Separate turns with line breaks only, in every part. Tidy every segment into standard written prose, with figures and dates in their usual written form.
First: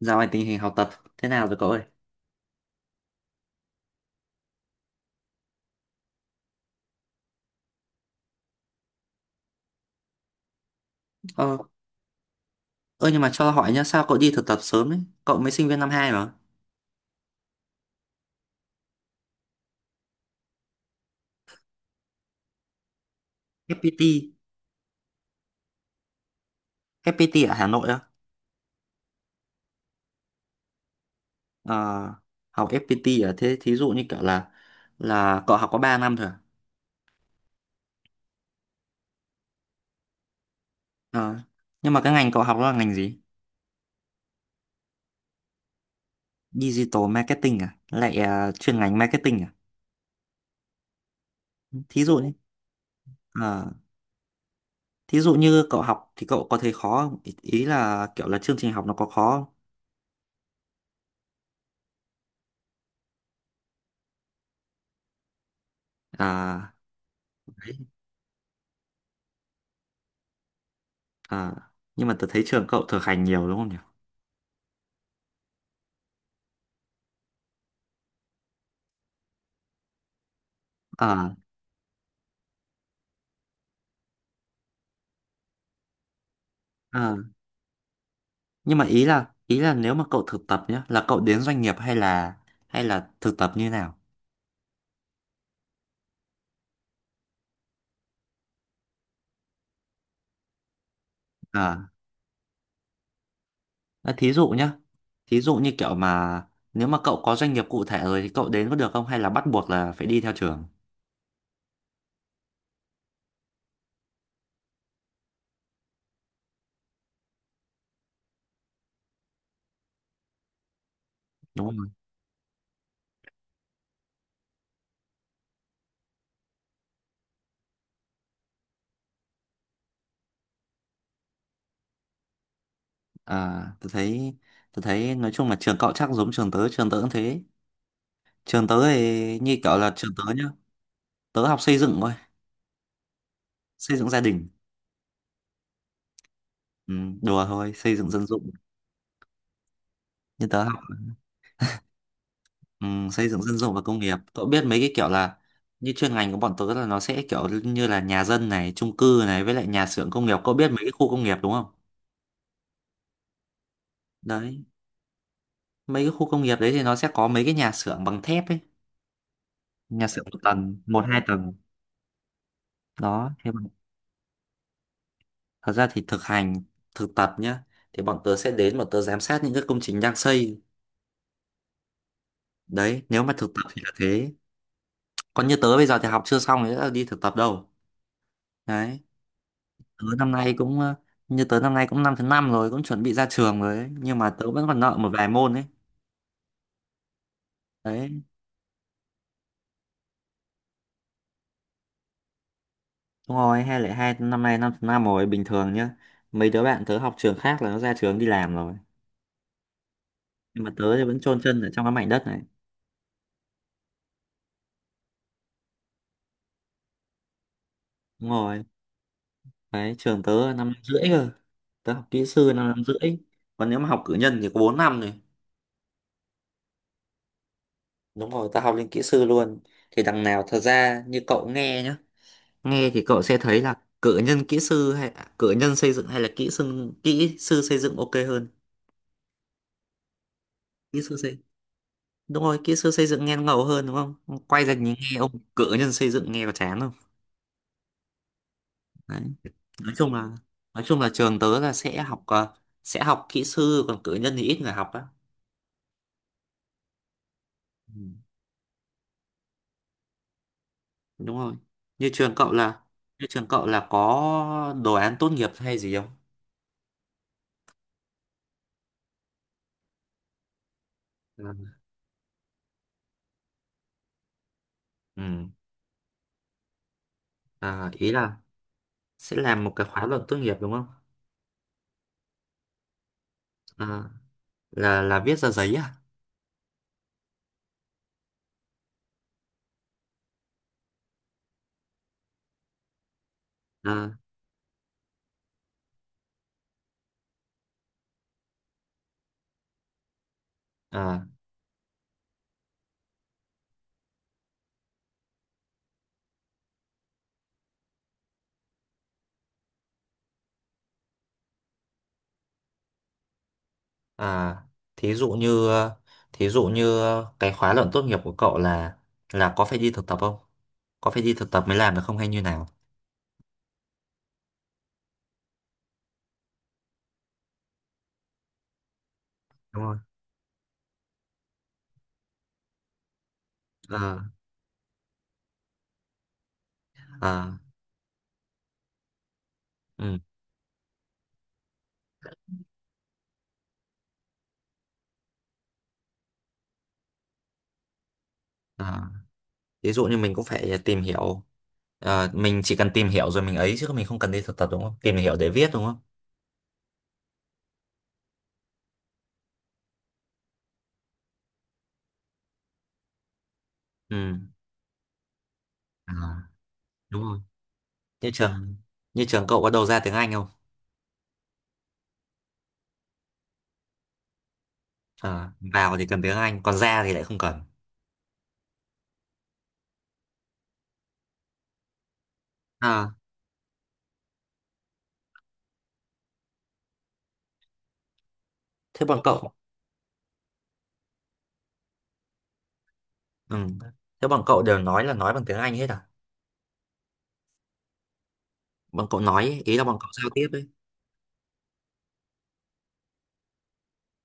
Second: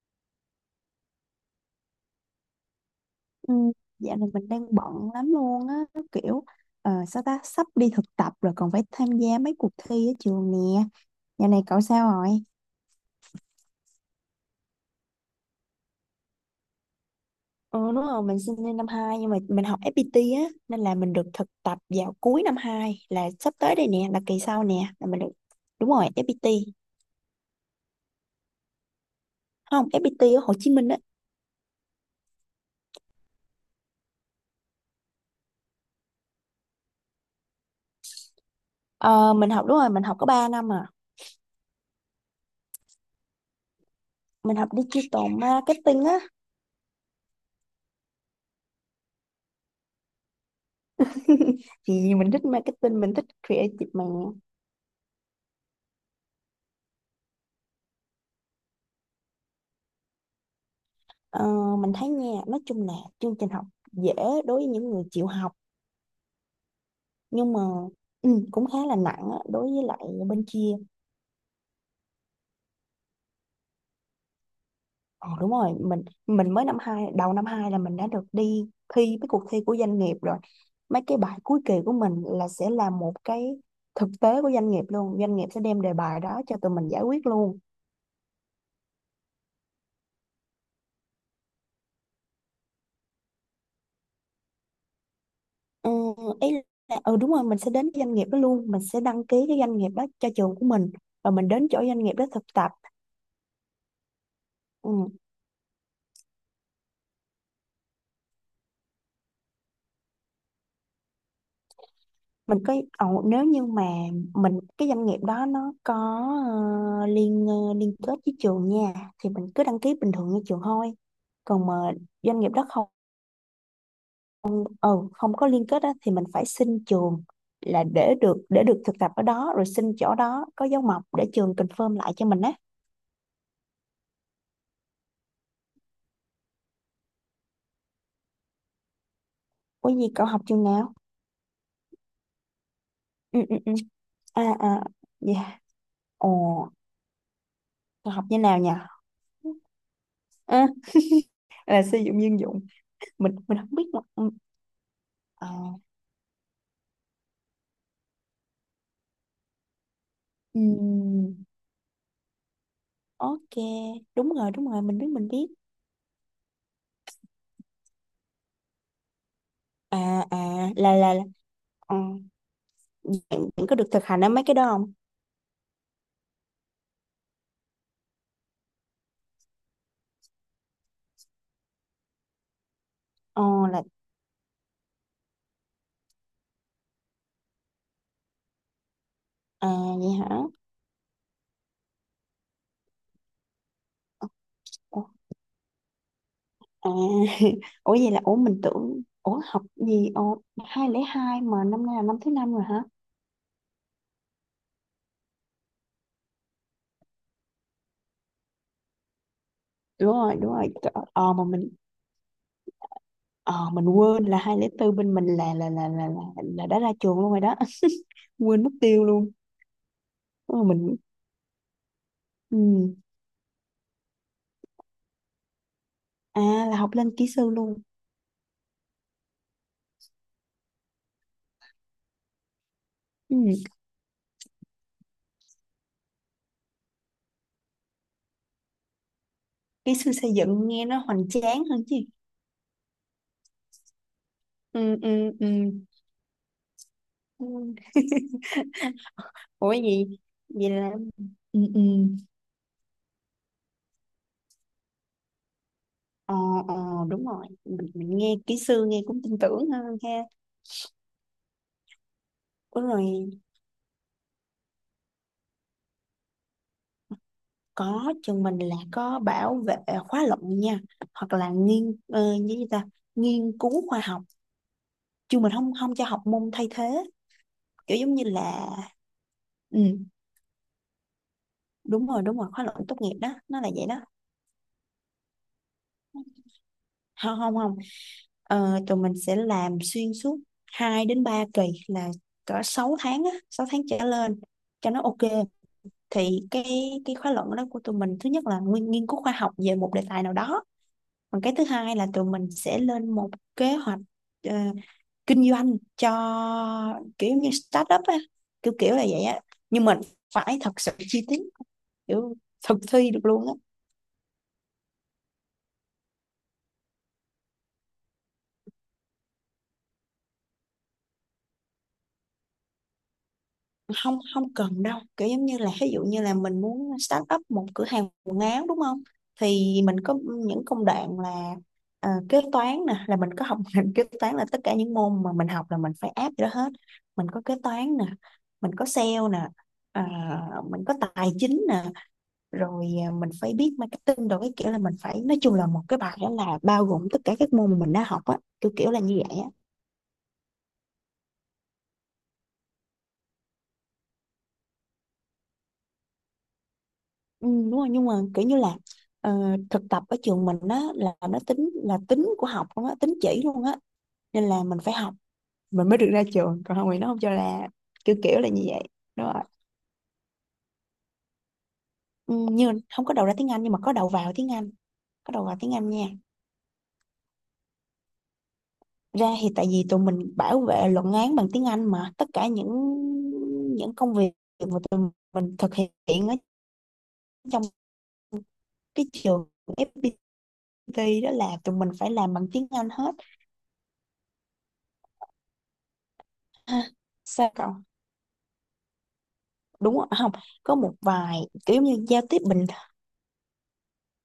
Dạo này tình hình học tập thế nào rồi cậu ơi?
Ừ, dạo này mình đang bận lắm luôn á, kiểu sao ta sắp đi thực tập rồi còn phải tham gia mấy cuộc thi ở trường nè. Dạo
Ờ,
này cậu sao rồi?
ơ nhưng mà cho hỏi nhá, sao cậu đi thực tập sớm ấy? Cậu mới sinh viên năm hai mà.
Ừ, đúng rồi, mình sinh viên năm 2 nhưng mà mình học FPT á nên là mình được thực tập vào cuối năm 2 là sắp tới đây nè,
FPT,
là kỳ sau nè là mình được. Đúng rồi, FPT.
FPT ở Hà Nội á?
Không, FPT ở Hồ Chí Minh á.
Ờ, học FPT ở thế thí dụ như kiểu là cậu học có 3 năm thôi à?
Ờ, mình học, đúng rồi, mình học có ba năm à.
Ờ, nhưng mà cái ngành cậu học đó là ngành gì?
Mình học digital marketing á.
Digital marketing à? Lại chuyên ngành marketing à? Thí
Thì
dụ
mình
nhé.
thích marketing, mình thích
Ờ,
creative mà.
thí dụ như cậu học thì cậu có thấy khó không? Ý ý là kiểu là chương trình học nó có khó không?
Ờ, mình thấy nha, nói chung là chương trình học dễ đối với những người chịu học,
À,
nhưng mà cũng khá là nặng á, đối với lại bên kia.
à, nhưng mà tớ thấy trường cậu thực hành nhiều đúng không nhỉ?
Ờ đúng rồi, mình mới năm hai, đầu năm hai là mình đã được đi thi cái cuộc thi của doanh nghiệp rồi. Mấy cái
Ờ,
bài cuối kỳ của mình là sẽ là một cái thực tế của doanh nghiệp luôn, doanh nghiệp sẽ đem đề bài đó cho tụi mình giải
ờ.
quyết luôn.
Nhưng mà ý là nếu mà cậu thực tập nhá, là cậu đến doanh nghiệp hay là thực tập như nào?
Ừ, ý là đúng rồi, mình sẽ đến cái doanh nghiệp đó luôn, mình sẽ đăng ký cái doanh nghiệp đó cho trường của mình và mình đến chỗ
À,
doanh nghiệp đó thực tập.
à, thí dụ nhá.
Ừ.
Thí dụ như kiểu mà nếu mà cậu có doanh nghiệp cụ thể rồi thì cậu đến có được không hay là bắt buộc là phải đi theo trường?
Mình có, nếu như mà mình, cái doanh nghiệp đó nó có liên kết với trường nha, thì mình cứ đăng ký bình thường như trường thôi.
Đúng
Còn mà
không?
doanh nghiệp đó không, ừ, không có liên kết á, thì mình phải xin trường là để được thực tập ở đó, rồi xin chỗ đó có dấu mộc để trường confirm lại cho mình á.
À, tôi thấy nói chung là trường cậu chắc giống trường tớ cũng thế. Trường tớ thì như kiểu
Ủa
là
gì?
trường
Cậu
tớ
học
nhá,
trường nào?
tớ học xây dựng thôi,
Ừ, ừ, ừ.
xây dựng gia
À.
đình.
À. Dạ. Ồ.
Ừ, đùa thôi, xây dựng
Cậu học
dân
như
dụng.
nào nhỉ?
Nhưng tớ
À,
học.
là sử dụng dân dụng.
Ừ, xây
mình
dựng dân
mình
dụng
không
và
biết
công
mà.
nghiệp,
Ừ.
cậu biết mấy cái kiểu là
À.
như chuyên ngành của bọn tớ là nó sẽ kiểu như là nhà dân này, chung cư này, với lại nhà xưởng công nghiệp, cậu biết mấy cái khu công
Ừ.
nghiệp đúng không?
Ok,
Đấy,
đúng rồi, mình biết, mình biết.
mấy cái khu công nghiệp đấy thì nó sẽ có mấy cái nhà xưởng bằng thép ấy, nhà
À,
xưởng
à,
một tầng, một hai
là
tầng
ờ,
đó.
bạn,
Thế mà
bạn có được thực hành ở mấy cái đó không?
thật ra thì thực tập nhá thì bọn tớ sẽ đến, bọn tớ giám sát những cái công trình đang xây. Đấy, nếu mà
Ờ,
thực tập thì
là,
là thế. Còn như tớ bây giờ thì học chưa xong thì đã đi thực tập đâu. Đấy,
à,
tớ
vậy
năm
hả?
nay cũng ờ, như tớ năm nay cũng năm thứ năm rồi, cũng chuẩn bị ra trường rồi ấy. Nhưng mà tớ vẫn còn nợ
Ủa,
một vài môn ấy.
à, ủa vậy là,
Đấy,
ủa mình tưởng, ủa học gì, ồ, 202 mà năm nay là năm thứ năm rồi hả?
đúng rồi, 2022 năm nay năm thứ năm rồi bình thường nhá. Mấy đứa bạn tớ học trường khác là nó ra trường đi làm rồi,
Đúng
nhưng mà
rồi, trời
tớ thì
ơi,
vẫn chôn
mà
chân ở
mình,
trong cái mảnh đất này.
ờ, mình quên là 204 bên mình là, là đã ra trường luôn rồi đó.
Đúng rồi.
Quên mất tiêu luôn.
Đấy, trường tớ năm
Ờ,
năm
mình,
rưỡi cơ, tớ học kỹ sư năm năm
ừ.
rưỡi, còn nếu mà học cử nhân thì có 4 năm rồi.
À, là học lên kỹ sư luôn.
Đúng rồi, tớ học lên kỹ sư luôn. Thì đằng nào thật ra như cậu nghe nhá. Nghe thì cậu
Ừ.
sẽ thấy là cử nhân xây dựng hay là kỹ sư xây dựng ok hơn.
Kỹ sư xây dựng nghe nó
Kỹ sư
hoành
xây
tráng hơn chứ.
Đúng rồi, kỹ sư xây dựng nghe nó ngầu hơn đúng không? Quay ra
Ừ,
nhìn nghe ông
ừ, ừ.
cử nhân xây dựng nghe có chán không?
Ừ.
Đấy.
Ủa
Nói chung
gì?
là
Vậy
nói
là
chung là trường tớ
ừ,
là
ừ,
sẽ học sẽ học kỹ sư, còn cử nhân thì ít người học á.
ờ, ờ, đúng rồi, mình,
Ừ,
mình nghe kỹ sư nghe cũng tin tưởng hơn ha.
đúng rồi. Như trường cậu là
Ủa
như
rồi,
trường cậu là có đồ án tốt nghiệp hay gì không?
có, trường mình là có bảo vệ khóa luận nha, hoặc là
Ừ.
nghiên ờ, như gì ta nghiên cứu khoa học.
Ừ.
Trường mình không không cho học môn thay thế,
À,
kiểu
ý
giống như
là
là
sẽ làm một
ừ
cái khóa luận tốt nghiệp đúng không?
đúng rồi, đúng rồi, khóa luận tốt nghiệp đó nó là vậy đó.
À, là viết ra giấy à?
Không, không, không. Ờ, tụi mình sẽ làm xuyên suốt 2 đến 3 kỳ, là cỡ 6 tháng á, 6 tháng trở
À.
lên cho nó ok. Thì cái khóa luận đó của tụi mình thứ nhất là nghiên cứu khoa học về một đề tài nào đó.
À,
Còn cái thứ hai là tụi mình sẽ lên một kế hoạch ờ, kinh doanh cho kiểu như startup á, kiểu kiểu là vậy á. Nhưng mình phải thật sự chi tiết, kiểu thực thi được luôn á.
à, thí dụ như ờ, thí dụ như cái khóa luận tốt nghiệp của cậu là có phải đi thực tập không? Có phải đi thực tập mới làm được không hay như nào?
Không, không cần đâu, kiểu giống như là ví dụ như là mình muốn start up một cửa hàng quần áo đúng không, thì
Đúng rồi.
mình có những công đoạn là kế toán nè, là mình có học ngành kế
Ờ,
toán là tất cả những môn mà mình học là mình phải áp vô đó hết. Mình có
ờ,
kế toán nè, mình có sale nè, à,
ừ,
mình có tài chính nè, rồi à, mình phải biết marketing rồi, cái kiểu là mình phải, nói chung là một cái bài đó là bao gồm tất cả các môn mà mình đã học á, kiểu kiểu là
ờ.
như vậy á.
Thí dụ như mình cũng phải tìm hiểu. Ờ, mình chỉ cần tìm hiểu rồi mình ấy chứ mình không cần đi thực tập đúng không? Tìm hiểu để viết đúng không?
Ừ, đúng rồi, nhưng mà kiểu như là ờ, thực tập ở trường mình á là nó tính là tính của học luôn á, tính chỉ luôn á,
Ừ.
nên là mình phải học mình mới được
À,
ra trường, còn không thì nó không
đúng
cho,
rồi.
là kiểu
Như
kiểu là như
trường
vậy.
như
Đúng rồi,
trường cậu có đầu ra tiếng Anh không?
ừ, như không có đầu ra tiếng Anh nhưng mà có đầu vào tiếng Anh. Có đầu
Ờ,
vào tiếng Anh
vào
nha,
thì cần tiếng Anh, còn ra thì lại không cần.
ra thì tại vì tụi mình bảo vệ luận án bằng tiếng Anh, mà tất cả những
À,
công việc mà tụi mình thực hiện ở trong cái
thế bọn
trường
cậu,
FPT đó là tụi mình phải làm bằng tiếng Anh hết.
ừ. Thế bọn cậu đều nói là nói bằng tiếng Anh hết à?
Ha? Sao cậu?
Bọn cậu nói ấy, ý là bọn
Đúng rồi.
cậu giao
Không,
tiếp ấy.
có một vài kiểu như giao tiếp bình,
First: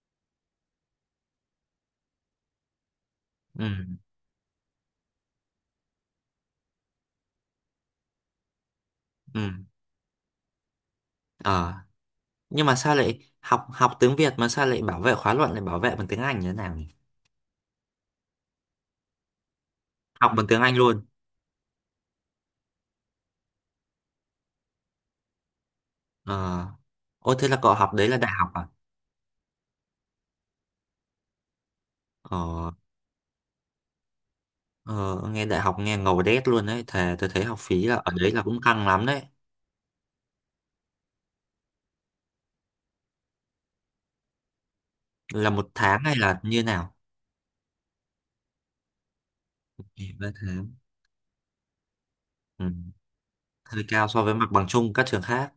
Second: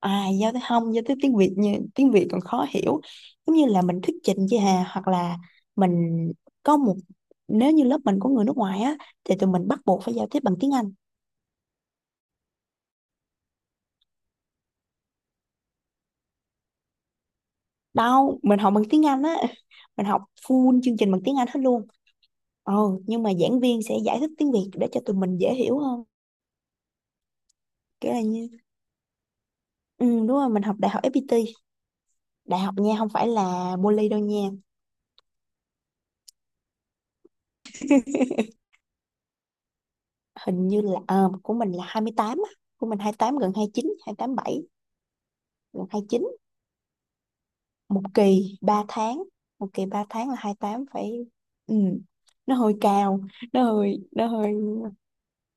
à giao tiếp, không giao tiếp tiếng Việt, như tiếng Việt còn khó hiểu, giống
Ừ,
như là mình thuyết trình với Hà, hoặc là mình có một, nếu như lớp mình có người nước ngoài á thì
ừ,
tụi mình bắt buộc phải giao tiếp bằng tiếng Anh.
ờ, nhưng mà sao lại học học tiếng Việt mà sao lại bảo vệ khóa luận lại bảo vệ bằng tiếng Anh như thế nào nhỉ?
Đâu, mình học bằng tiếng Anh á. Mình học
Học bằng tiếng Anh
full chương
luôn?
trình bằng tiếng Anh hết luôn. Ừ. Nhưng mà giảng viên sẽ giải thích tiếng Việt để cho tụi mình dễ hiểu hơn,
Ờ, ôi thế là cậu học đấy
kiểu
là
là
đại
như
học à?
ừ đúng rồi, mình học đại học FPT. Đại
Ờ,
học nha, không phải là poly đâu nha.
ờ nghe đại học nghe ngầu đét luôn đấy, thề tôi thấy học phí là ở đấy là cũng căng lắm đấy.
Hình như là của mình là 28 á. Của mình 28 gần 29, tám bảy,
Là một
gần hai
tháng
mươi
hay
chín.
là như nào?
Một kỳ 3 tháng. Một
Ừ,
kỳ 3
ba
tháng là
tháng
28. Phải. Ừ. Nó
Ừ,
hơi cao,
hơi cao so
nó
với mặt
hơi.
bằng chung các trường khác.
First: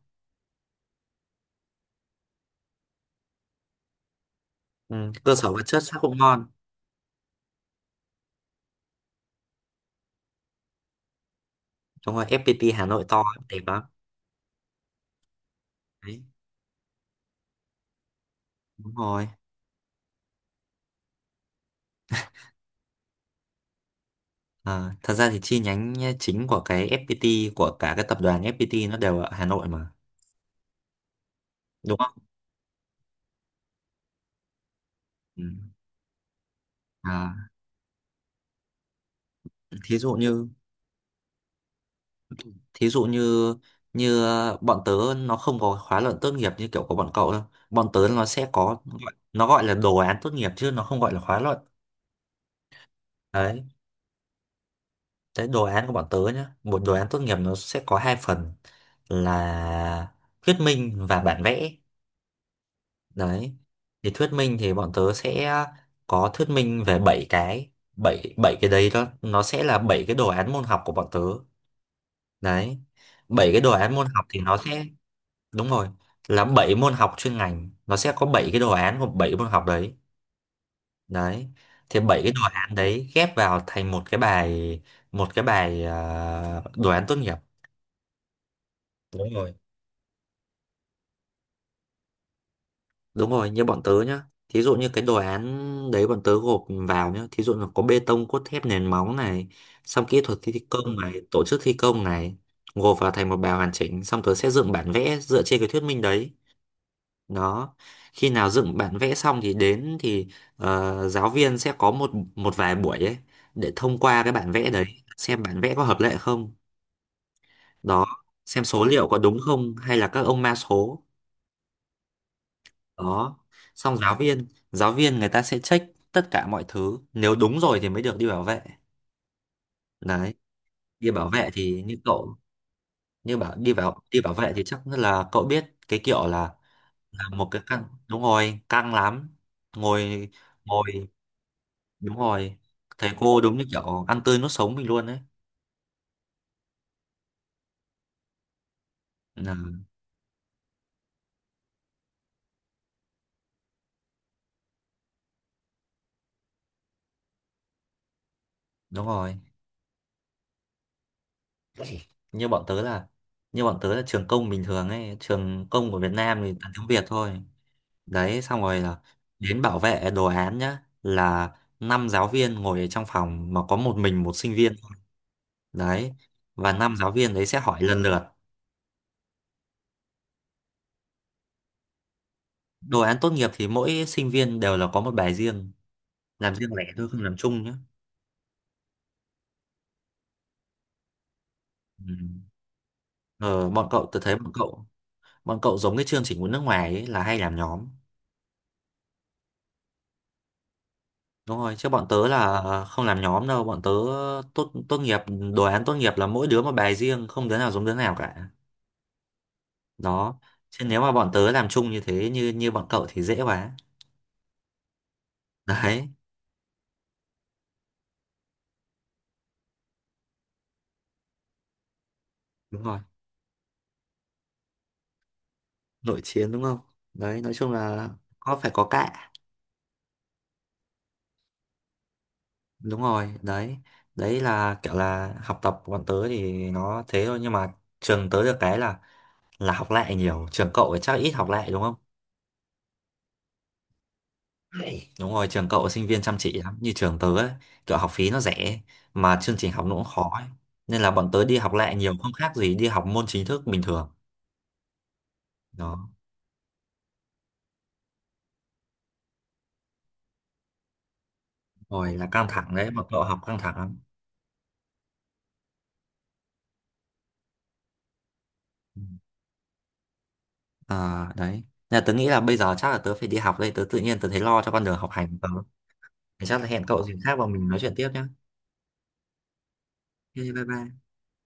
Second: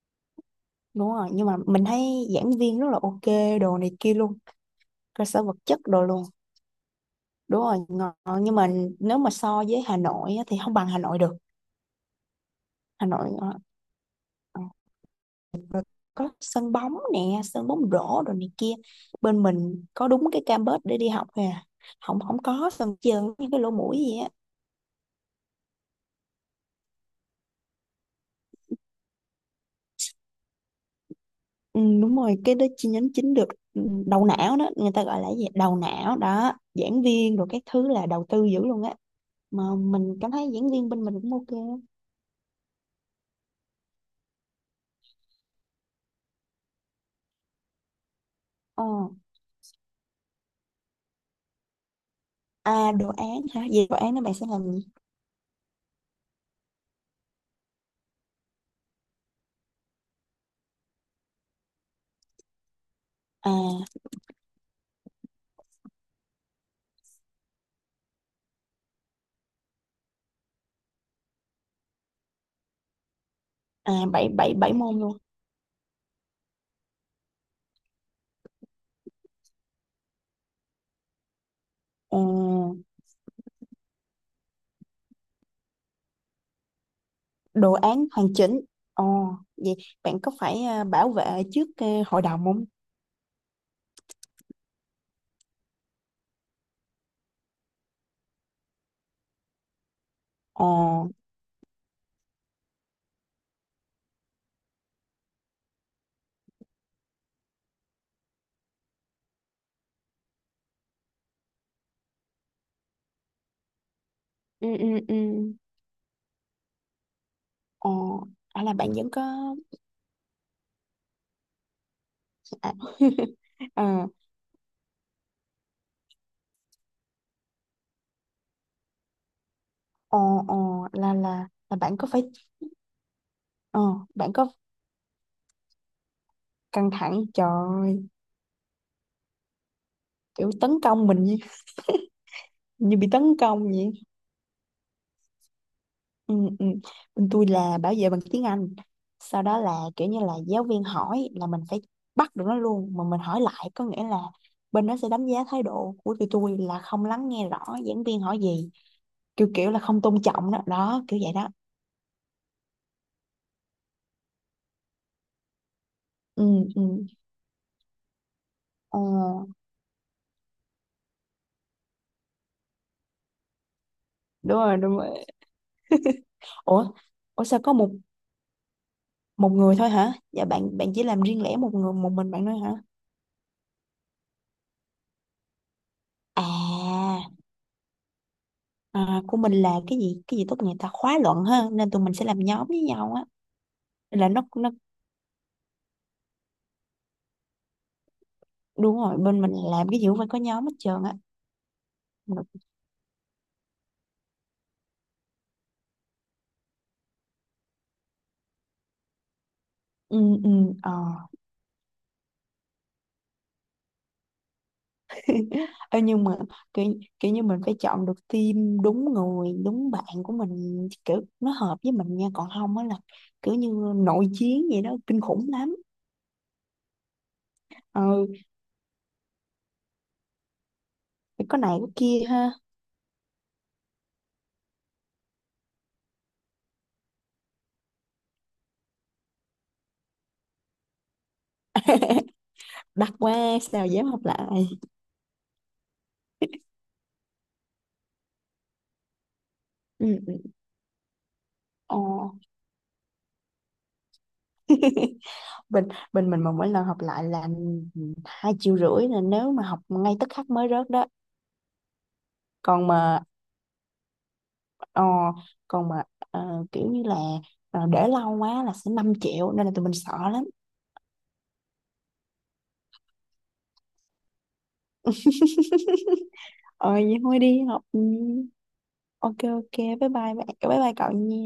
Đúng rồi, nhưng mà mình thấy giảng viên rất là ok, đồ này kia luôn.
Ừ,
Cơ
cơ
sở
sở
vật
vật
chất
chất chắc
đồ
cũng
luôn.
ngon.
Đúng rồi, ngon, nhưng mà nếu mà so với Hà Nội á, thì không bằng Hà Nội được.
Đúng rồi, FPT Hà Nội
Hà
to
Nội,
đẹp lắm.
ờ,
Đấy.
có sân bóng nè, sân bóng rổ rồi này kia.
Đúng rồi.
Bên mình có đúng cái campus để đi học nè. Không, không có sân trường như cái lỗ mũi gì á.
À, thật ra thì chi nhánh chính của cái FPT, của cả cái tập đoàn FPT, nó đều ở Hà Nội mà
Ừ,
đúng không?
đúng rồi, cái đó chi nhánh chính được. Ừ, đầu não đó, người ta gọi là cái
Ừ.
gì, đầu não đó giảng
À,
viên rồi các thứ là đầu tư dữ luôn á. Mà
thí dụ
mình cảm
như
thấy giảng viên bên mình cũng ok á.
thí dụ như như bọn tớ, nó không có khóa luận tốt nghiệp như kiểu của bọn cậu đâu. Bọn tớ nó sẽ có,
Ờ.
nó gọi là đồ án tốt nghiệp chứ nó không gọi là khóa luận.
À, đồ án hả?
Đấy,
Về đồ án đó bạn sẽ làm gì?
cái đồ án của bọn tớ nhá, một đồ án tốt nghiệp nó sẽ có hai phần là thuyết minh và bản vẽ.
À,
Đấy. Thì thuyết minh thì bọn tớ sẽ có thuyết minh về 7 cái, 7 7 cái đấy đó, nó sẽ là 7 cái đồ án môn học của bọn tớ. Đấy. Bảy cái đồ
à
án môn học
bảy,
thì
bảy,
nó
bảy
sẽ
môn luôn?
đúng rồi, là 7 môn học chuyên ngành, nó sẽ có 7 cái đồ án của 7 môn học đấy. Đấy. Thì
Ờ.
bảy cái đồ án đấy ghép vào thành một cái bài, à, đồ án tốt nghiệp.
Đồ án hoàn chỉnh.
Đúng
Ồ,
rồi.
vậy bạn có phải bảo vệ trước hội đồng không?
Đúng rồi, như bọn tớ nhá. Thí dụ như cái đồ án đấy bọn tớ gộp vào nhá. Thí dụ là có bê tông, cốt thép, nền móng này, xong kỹ thuật thi
Ồ.
công này, tổ chức thi công này, gộp vào thành một bài hoàn chỉnh, xong tớ sẽ dựng bản vẽ dựa trên cái thuyết minh đấy. Đó. Khi nào dựng bản vẽ xong thì đến thì giáo viên sẽ có một một vài buổi ấy để thông qua cái bản
Ừ,
vẽ đấy,
ừ, ừ.
xem bản vẽ có hợp lệ không. Đó,
Ồ.
xem
À, là
số
bạn
liệu
vẫn
có đúng
có.
không hay là các ông ma số.
À.
Đó, xong
Ờ.
giáo viên người ta sẽ check tất cả mọi thứ, nếu đúng rồi thì mới được đi bảo vệ. Đấy,
Ồ, ồ,
đi bảo vệ
là
thì như
bạn có phải,
cậu, như bảo đi
ờ
bảo đi
bạn
bảo
có,
vệ thì chắc là cậu biết cái kiểu
căng thẳng
là
trời
một cái căng.
ơi,
Đúng rồi, căng lắm. Ngồi,
kiểu tấn công
ngồi,
mình như,
đúng rồi,
như bị
thầy
tấn
cô đúng
công
như
vậy.
kiểu ăn tươi nuốt sống mình luôn đấy.
Ừ, ừ. Bên tôi là bảo vệ bằng tiếng Anh, sau
Là
đó là kiểu như là giáo viên hỏi là mình phải bắt được nó luôn, mà mình hỏi lại, có nghĩa là bên đó sẽ đánh giá thái độ của tụi tôi là không lắng nghe rõ giảng viên hỏi gì,
đúng rồi,
kiểu kiểu là không tôn trọng đó đó, kiểu vậy đó.
như bọn tớ là như bọn tớ là trường công bình thường ấy, trường công của Việt Nam thì
Ừ,
toàn
ừ.
tiếng Việt thôi. Đấy, xong rồi là
Ờ,
đến bảo vệ đồ án nhá, là năm giáo viên ngồi ở trong phòng mà có một mình một sinh
đúng
viên.
rồi, đúng rồi.
Đấy, và
Ủa,
năm giáo viên
ủa
đấy sẽ
sao có
hỏi
một
lần lượt.
một người thôi hả? Dạ bạn bạn chỉ làm riêng lẻ một người, một mình bạn thôi hả?
Đồ án tốt nghiệp thì mỗi sinh viên đều là có một bài riêng, làm riêng lẻ thôi,
À,
không làm chung nhé.
à của mình là cái gì, tốt nghiệp ta, khóa luận ha, nên tụi
Ừ.
mình sẽ làm nhóm với nhau á.
Ờ,
Là nó
bọn
nó
cậu, bọn cậu giống cái chương trình của nước ngoài ấy, là hay làm nhóm.
đúng rồi, bên mình làm cái gì cũng phải có nhóm hết trơn á.
Đúng rồi. Chứ bọn tớ là không làm nhóm đâu. Bọn tớ tốt tốt nghiệp, đồ án tốt nghiệp là mỗi đứa một bài riêng, không đứa nào giống đứa nào cả.
Ừ,
Đó.
ừ,
Chứ
ờ.
nếu mà bọn tớ làm chung như thế như như bọn cậu thì dễ quá.
Ê,
Đấy.
nhưng mà kiểu, kiểu như mình phải chọn được team đúng người đúng bạn của mình, kiểu nó hợp với mình nha, còn không
Đúng
á là
rồi,
kiểu như nội chiến vậy đó, kinh khủng lắm.
nội chiến đúng không? Đấy, nói chung là
Ừ,
có phải có cạ,
phải có này có kia ha.
đúng rồi. Đấy, đấy là kiểu là học tập của bọn tớ thì nó thế thôi, nhưng mà trường tớ được cái là học lại nhiều. Trường cậu thì chắc ít học lại đúng không?
Đặt qua sao dám hợp lại.
Đấy, đúng rồi, trường cậu sinh viên chăm chỉ lắm, như trường tớ ấy, kiểu học phí nó rẻ mà chương trình học nó cũng
Ừ,
khó
ừ.
ấy. Nên là bọn tớ đi học lại
Ờ.
nhiều, không khác gì đi học môn chính thức bình thường.
bên
Đó.
Bên mình mà mỗi lần học lại là hai triệu rưỡi, là nếu mà học ngay tức khắc mới rớt đó.
Rồi là căng thẳng
Còn
đấy, mà cậu
mà
học căng thẳng lắm.
Ờ, còn mà kiểu như là để lâu quá là sẽ
Ừ.
năm triệu, nên là tụi mình sợ lắm.
À, đấy. Nên là tớ nghĩ là bây giờ chắc là tớ phải đi học đây, tớ tự nhiên tớ thấy lo cho con đường học hành của tớ. Thì chắc là hẹn
Ờ,
cậu dịp
vậy
khác
thôi
và
đi
mình nói
học.
chuyện
Ừ,
tiếp nhá.
ok ok, bye bye
Ok, bye
bye bye
bye.
cậu nha.